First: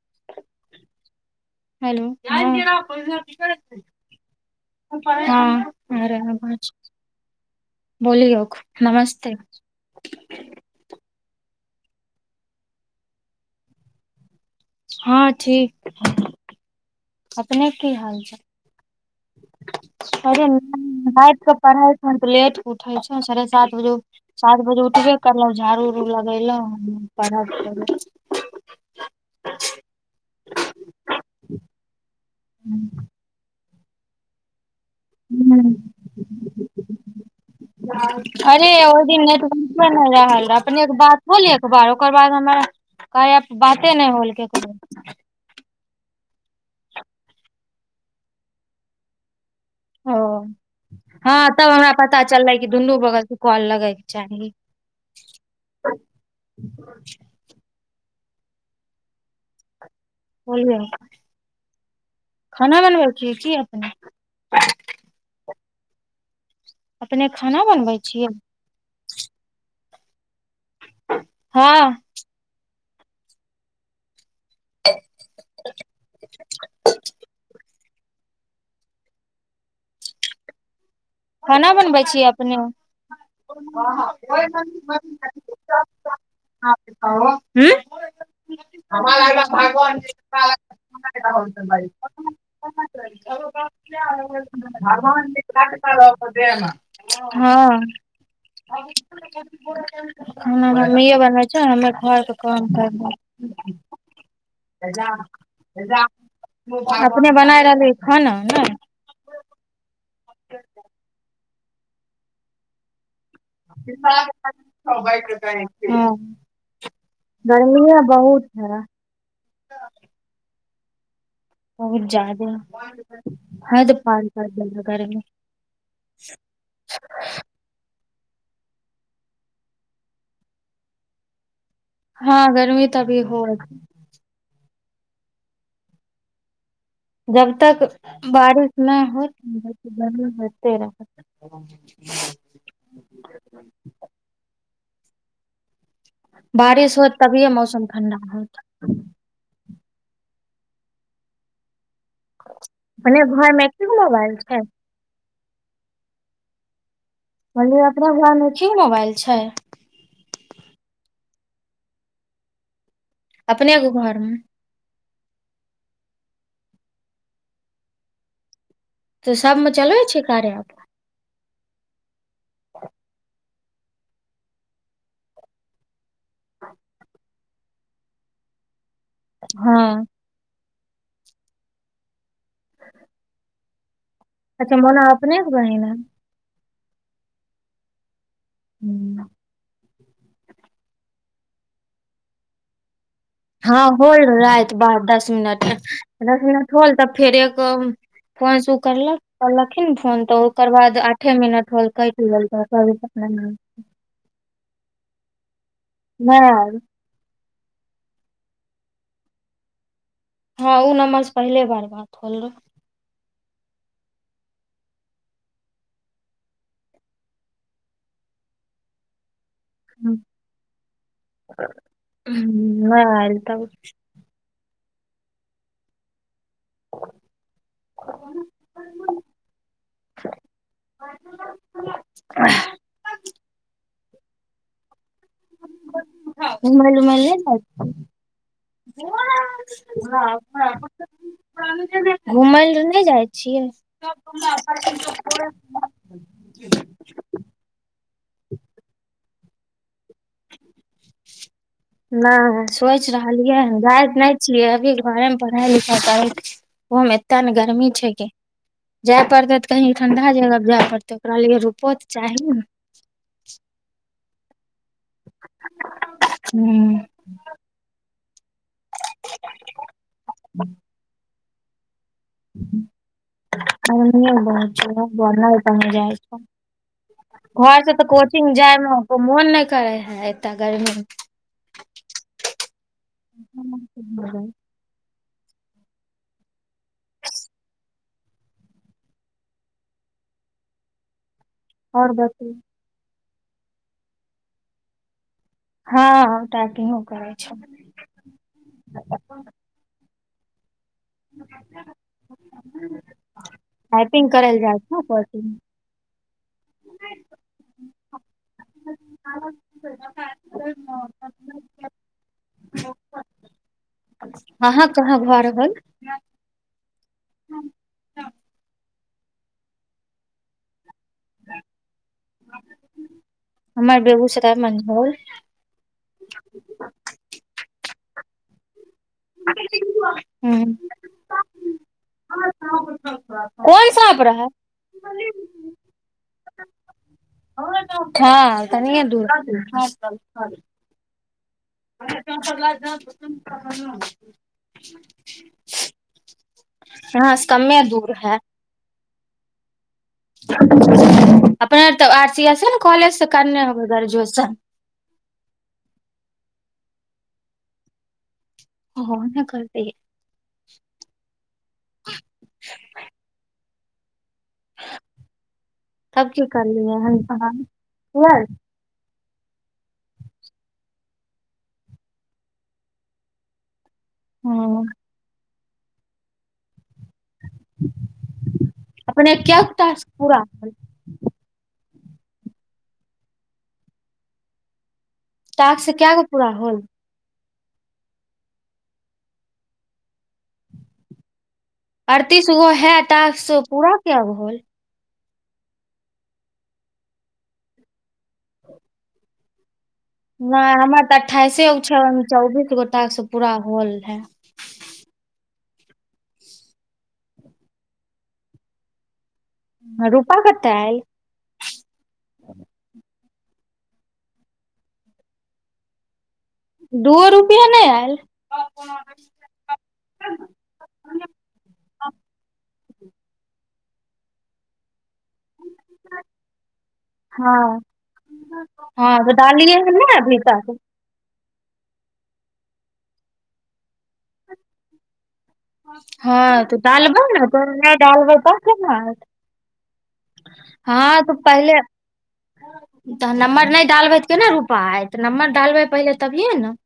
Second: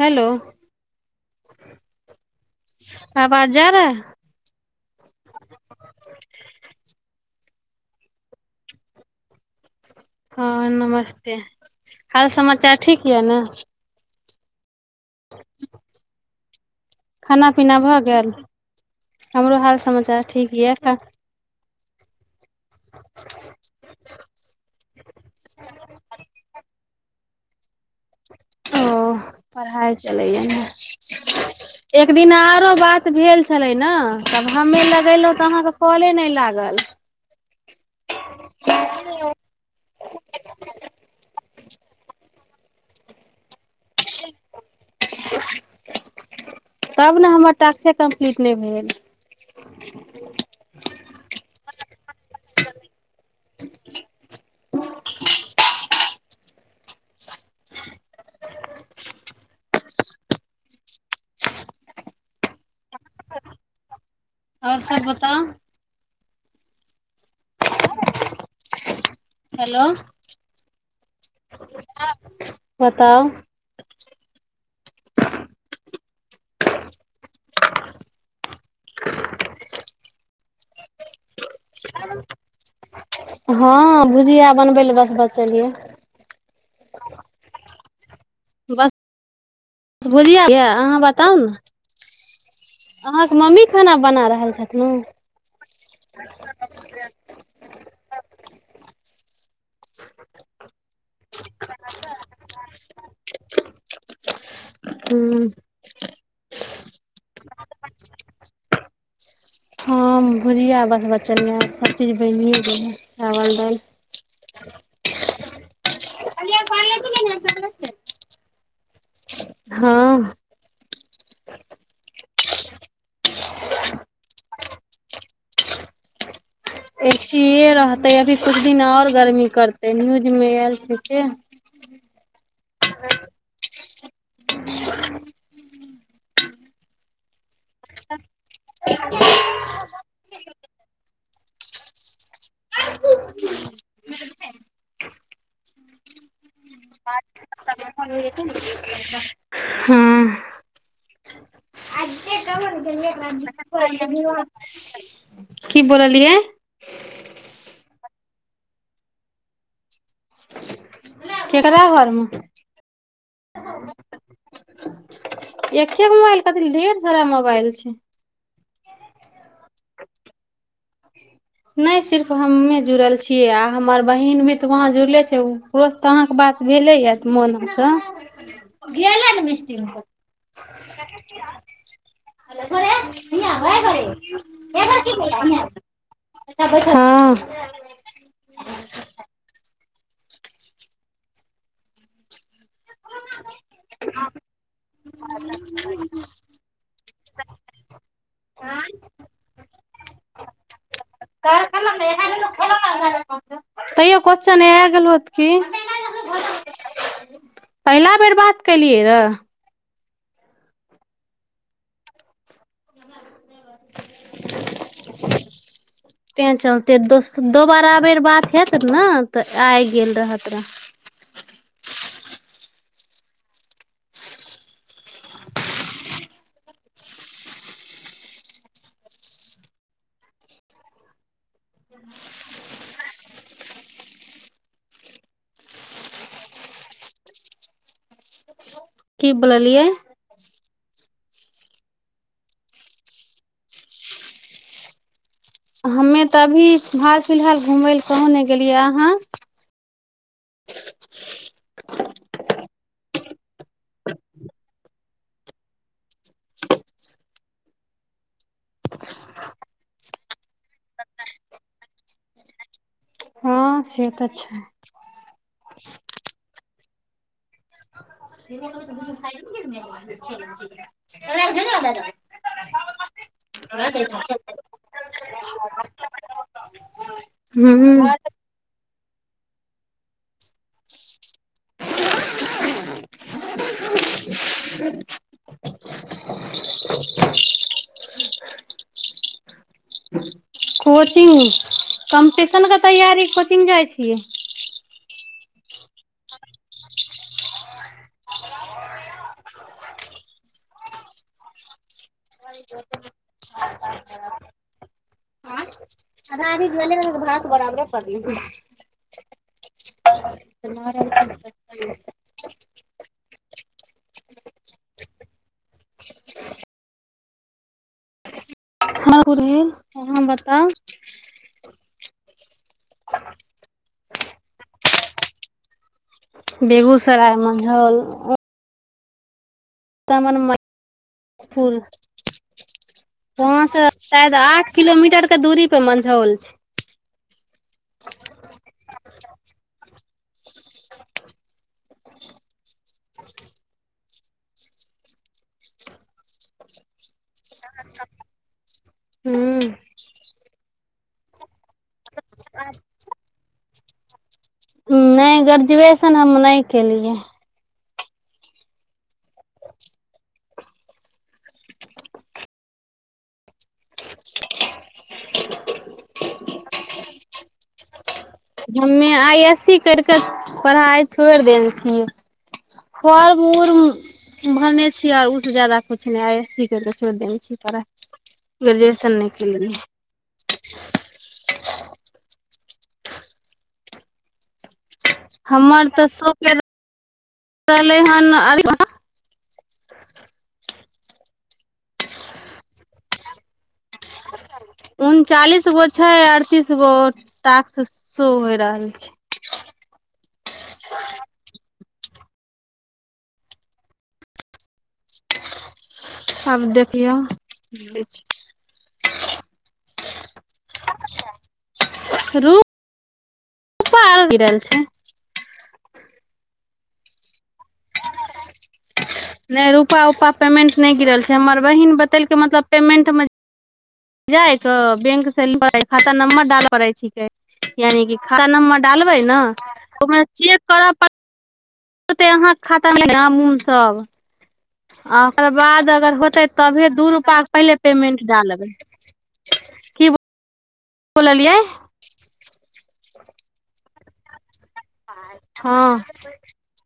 Hello! Hello आवाज जा रहा हँ। है हँ, आ रहा आवाज बोलियोक, नमस्ते! हँ नमस्ते! हाल समाचार ठीक यऽ न? हँ, ठीक। खाना- अपने पीना की भऽ हाल गेल, छै हमरो हाल समाचार ठीक या पढ़ाय कर के लेट के उठै छैय, साढ़े सात बजे चार बजे उठबे करलौ झाड़ू -उड़ू लगेैलौ पढाय करे ओ पढ़ाय चलैया ने। एक दिना आरो बात भेल छलै न तब हमे लग लगेलौ त आहाँके हम्म। काॅले नै लागल। नै रहल अपने के बात होल एक बार ओकर बाद हमर कार्याके बाते नै होल केकरो। तब न हमर टाक्से कम्प्लीट नैय भेल। ओ हँ तब हमरा पता चललै कि दुनू बगल के कॉल लगेै के चाही। बोलिये, खाना बनबै छियै कि अपने। और सब बताउ। अपने खाना बनबै छियै। हेलो। हँ। बताउ। [inaudible] [inaudible] खाना बनबै छियै अपने। हँ भुजिया बनबै लए बस बचल ये बस भुजिया यऽ अहाँ बताउ ने अहाँके मम्मी खाना बना रहल छथिन [unintelligible] [unintelligible] [unintelligible] हँ। खाना मम्मीये बनबै छैय हमे घरके काम करलौं। हू। अपने बनाय रहलियए खाना नै। हँ भुुजिया बनबऽ चललौं सभचीज बनिए गेलय। [unintelligible] गर्मीये बहुत सारा। हँ। बहुत जादे हद पार कर देलक गर्मी। एक चीज तैयो अभी कुछ दिन और गर्मी करतै न्यूजमे आयल छैय से। हँ गर्मी त अभी होय। जब तक बारिश नै होत न गर्मी होइते रहत। [inaudible] [unintelligible] बारिश होत तभिए मौसम ठण्डा होत। हँ। अपने घर मे एके गो मोबाइल छै की बोललियै। कहलियै अपना घरमे कि मोबाइल छैय। केकरा घरमे। एके अपने के घर मे गो मोबाइल कथि ले ढेर सारा मोबाइल छैय। त सबमे चलबै छियै कार्या एप। [inaudible] नै सिर्फ हम्मे जुड़ल छियै आ हमर बहिन भी तऽ वहां जुड़ले छै उ उहो से तऽ अहाँके बात भेले यै तै मोना से, गेलय नै मिस्टी हँ [unintelligible] अच्छा मोना अपने के बहिन है हां। हूं। हां होल राएत बात दस मिनट दस मिनट होल तब फेर एक फोन से उ करलक करलखिन्ह फोन तऽ ओकर बाद आ आठे मिनट होल कइट गेल रहय तब इधर नै भेल। कुछो नै आय गेलौह तै की नहि आयल पहिला बेर बात केलियै रह हां उ नम्बर से पहिले बार बात होल रहय। [inaudible] तैं चलते दोस दोबारा बेर बात हैत नै तऽ आय गेल रहत रहय हुं नै ऐल तब [inaudible] घूमय-उमय लै नै जाय की बोललियै छीयै? [unintelligible] घुमय लै नै जाय छियै। हम्मे तै अभी हाल फिलहाल घुमय लै कहु नै गेलियै अहाँ? [unintelligible] नै सोचि रहलियै हें जाए तै नै छियै अभी घरे मे पढ़ाइ-लिखाइ करय छीयै। उहो में एत्ता नै गरमी छै गै। जाय पड़तै तें कहीं ठंडा जगह पर जाय पड़ते ओकरा लिए रुपो तऽ चाही नै हां से तै छै। हूं। [unintelligible] हुं गर्मीए बहुत छो ओय दुआरें नै कही जाए छो। घर से तै हूँ कोच चिंग जाय मे मोन नै करय हें एतय गर्मी में अपना मन से नै रहय। कोचिंग आओर बतैयौ कम्पटिशन के तैयारी कोचिंग जाए छियै। हां पैकिंगो करय छै। पैकिंग करल लै जाए छै नै [unintelligible] अधा अभी जे एलय हें बात बराबरे परले। [unintelligible] पता यै। से मारय लागलय। [unintelligible] अहां कहाँ घर भेल। [unintelligible] अहां बताव ब हमर बेगूसराय मंझौल। बेगूसराय मंझौल अ ह [unintelligible] पुर वहां से कोन साँप शायद रहै आठ किलोमीटर के दूरी पर मंझौल छै। हँ तकिये दूर [inaudible] [unintelligible] हू। अपने त आर- सीएसे ने कॉलेज से करने हेबय ग्रैजुएशन। नै ग्रेजुएशन हम नै केलियै। ओहो नै कर [unintelligible] तब कियो करलिये है [unintelligible] आइ-एस-सी करिके पढ़ाई छोइड़ देेल छियै, फार्म उड़ हँ भरने छियै आउ जादा कुछ नै आइ- एस-सी कऽ के छोइड़ देने छी पढ़ाई, ग्रेजुएशन नै अपने क्या गो केलियै। टास्क पूरा करू। हमर टास्क त क्या गो पूरा शौके होल रहलै हन अड़तीसगो है टास्क सो पूरा कै गो होल। उनचालीस गो छैय अड़तीस गो टास्क शो होय रहल छैय। नै हमर त अठाईसेगो छैय चौबीस गो टास्क पूरा होल है। आब देखियौ। रूपा कता आयल। रू-पा आबि रहल छैय। दूओ रुपया नय आयल। नै रूपा- उपा पेमेंट नै गिरल छैय हमर बहिन बतेलकै मतलब पेमेंट मे जाय क बैंक खाता नम्बर डालऽ रहै छिकै हँ यानि कि खाता नम्बर हँ डालबै तऽ न डालियै हन ने ओमे अभी चेक तक करऽ पर ओते अहाँ खातामे [unintelligible] सब। आ ओकर बाद अगर होतै हँ तऽ तबे दू रुपाके पहिले पेमेंट डालबै। आ। की अहाँके बोललियै पहिले तहन नम्बर नै डालबे केना रुपा ऐत नम्बर हँ डालबै पहिले तभिये ने,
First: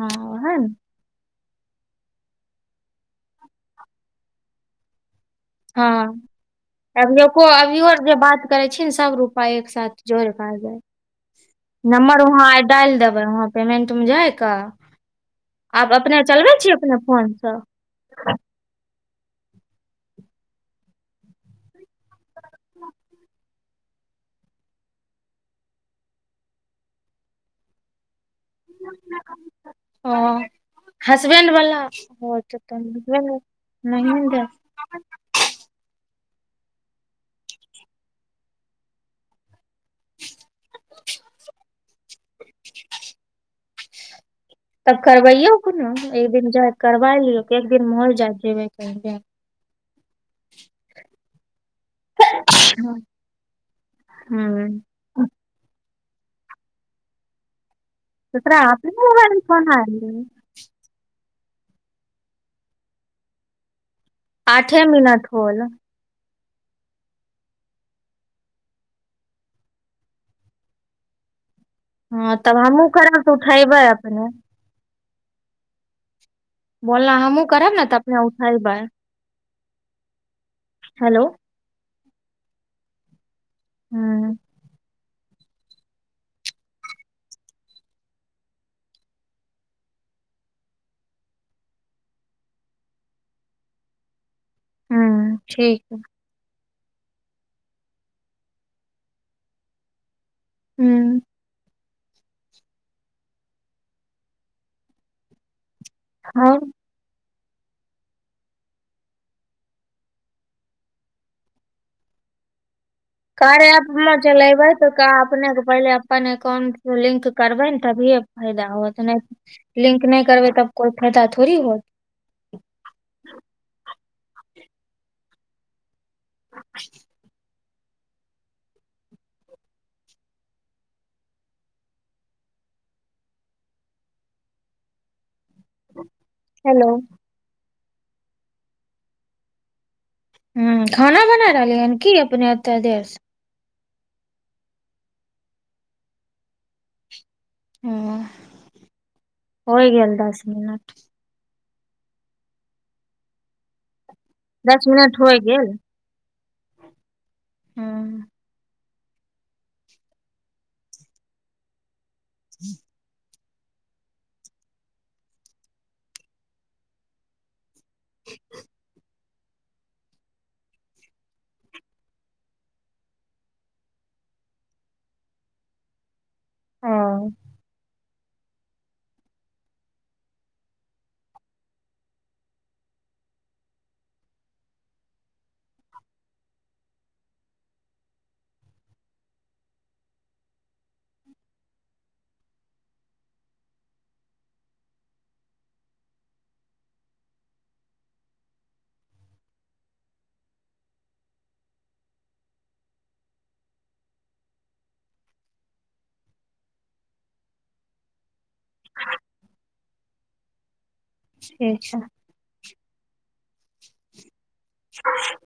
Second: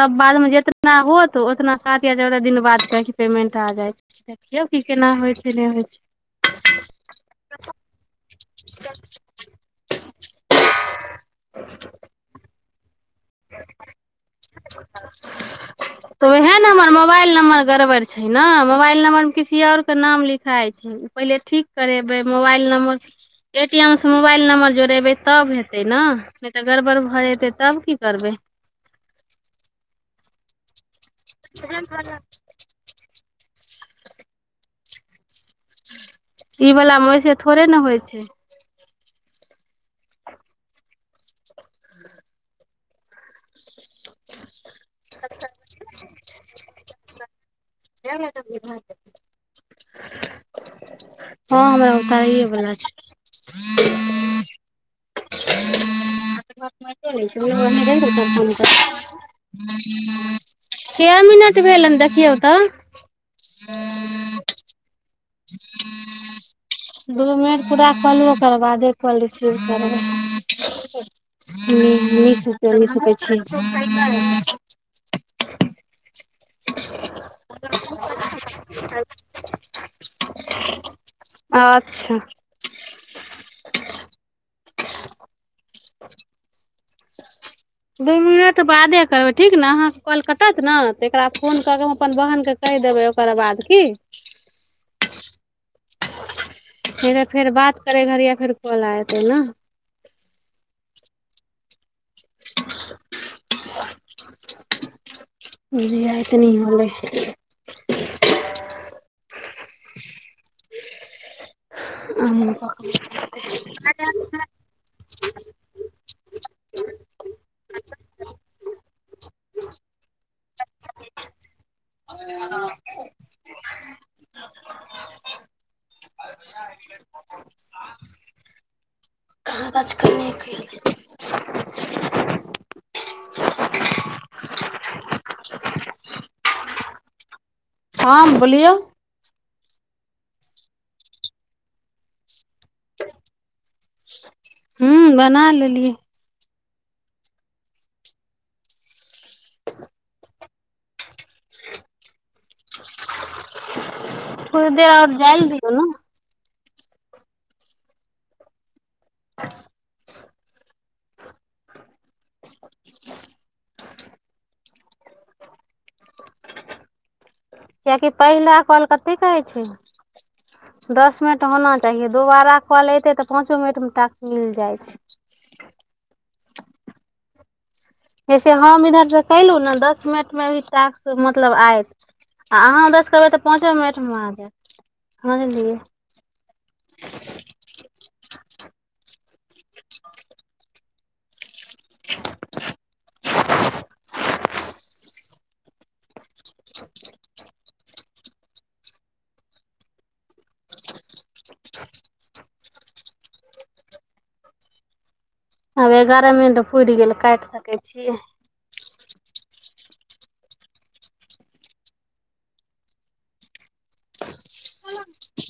हँ ओहे ने। उतना होत उतना सात या चौदह दिन बाद कहीं पेमेन्ट आ जाइ ज्योति के नाम हँ अभियोको अभियो जे बात करै छी ने सब पाई एक सााथ जोड़ क आ जैत, नम्बर वहां आइ डाल देबै हम। पेमेंट मे जाइकऽ आब अपने तऽ चलबै उएह ने छियै हमर अपने फोन मोबाइल स। नम्बर गड़बड़ छैय न मोबाइल नंबर मे किसी और के नाम लिखाई छैय। पहिले ठीक करेबै मोबाइल नम्बर ए-टी-एम से मोबाइल नंबर जोड़ेबै तब हेतै न ने त गड़बड़ भ जेतै तब की। करबै। ओ हसबैंड बला [unintelligible] इ बलामे ओइसे थोड़े ने होइ छैय। तब करबैयौ कोनो एक दिन जा करबाय लियौ। एक दिन मौल जाके। [unintelligible] हँ हमरा ओगताईए बला छैय। हुं। एकरा त मारितो रहे तोरा छै अपने मोबाइल मे फोन आयल रहौ [unintelligible] कैय मिनट भेलैन देखियौ तऽ। आठे मिनट। होल ह। दू मिनट पूरा कऽ लिय ओकर बादे कॉल रिसीव करबैय। हु हँ मिसु तब के हमहूँ मिसु के करब तऽ छै उठेबै अपने खाली। बोलना हमू करेब ने त अपने उठयबय। हेलोउ। अच्छा। हूँ। किछु बुझाइत नहि। ह। दू मिनट बादे करबै ठीक ने अहाँके कॉल कटत ना तकरा फोन क क हम अपन बहनके कैह देबै ओकर बात की। हूँ ठीक। नय त फेर बात करै घरि फेर कॉल आयत ना। हूँ। जहिया एतनी और भेलै। [inaudible] [unintelligible] अपनेसे पहिले अपन एकाउंट से लिंक करबै ने तभिए फायदा होत नहि त लिंक नहि करबै तब कोइ फायदा थोड़ी होत। [inaudible] भइ। ह। कहाँ तऽ आजकल [unintelligible] हेलोउ। हाँ बोलियो। हम्म खाना बना रहलियै हें कि अपने एते देर से। हूॅं बना लेलिये। हूॅं होइ गेल दस मिनट। कुछ दस देर और मिनट होइ जैल गेल दियऔ ना। हुम्म। कियाकि पहिला काॅल कतेक के होइ छै? दस मिनट होना चाहीये दोबारा काॅल एतै तऽ पाँचो मिनटमे टास्क मिल जाइ छै। हँ। जैसे हम इधर से केलहु ने दस मिनट मे टास्क मतलब आयत। आ अहाँ उधर से करबै तऽ पाँचो मिनट मे आ जायत बुझलियै। आब एगारह मिनट पूरि गेल काइट सकै छि। ठीक छै। [inaudible] [unintelligible]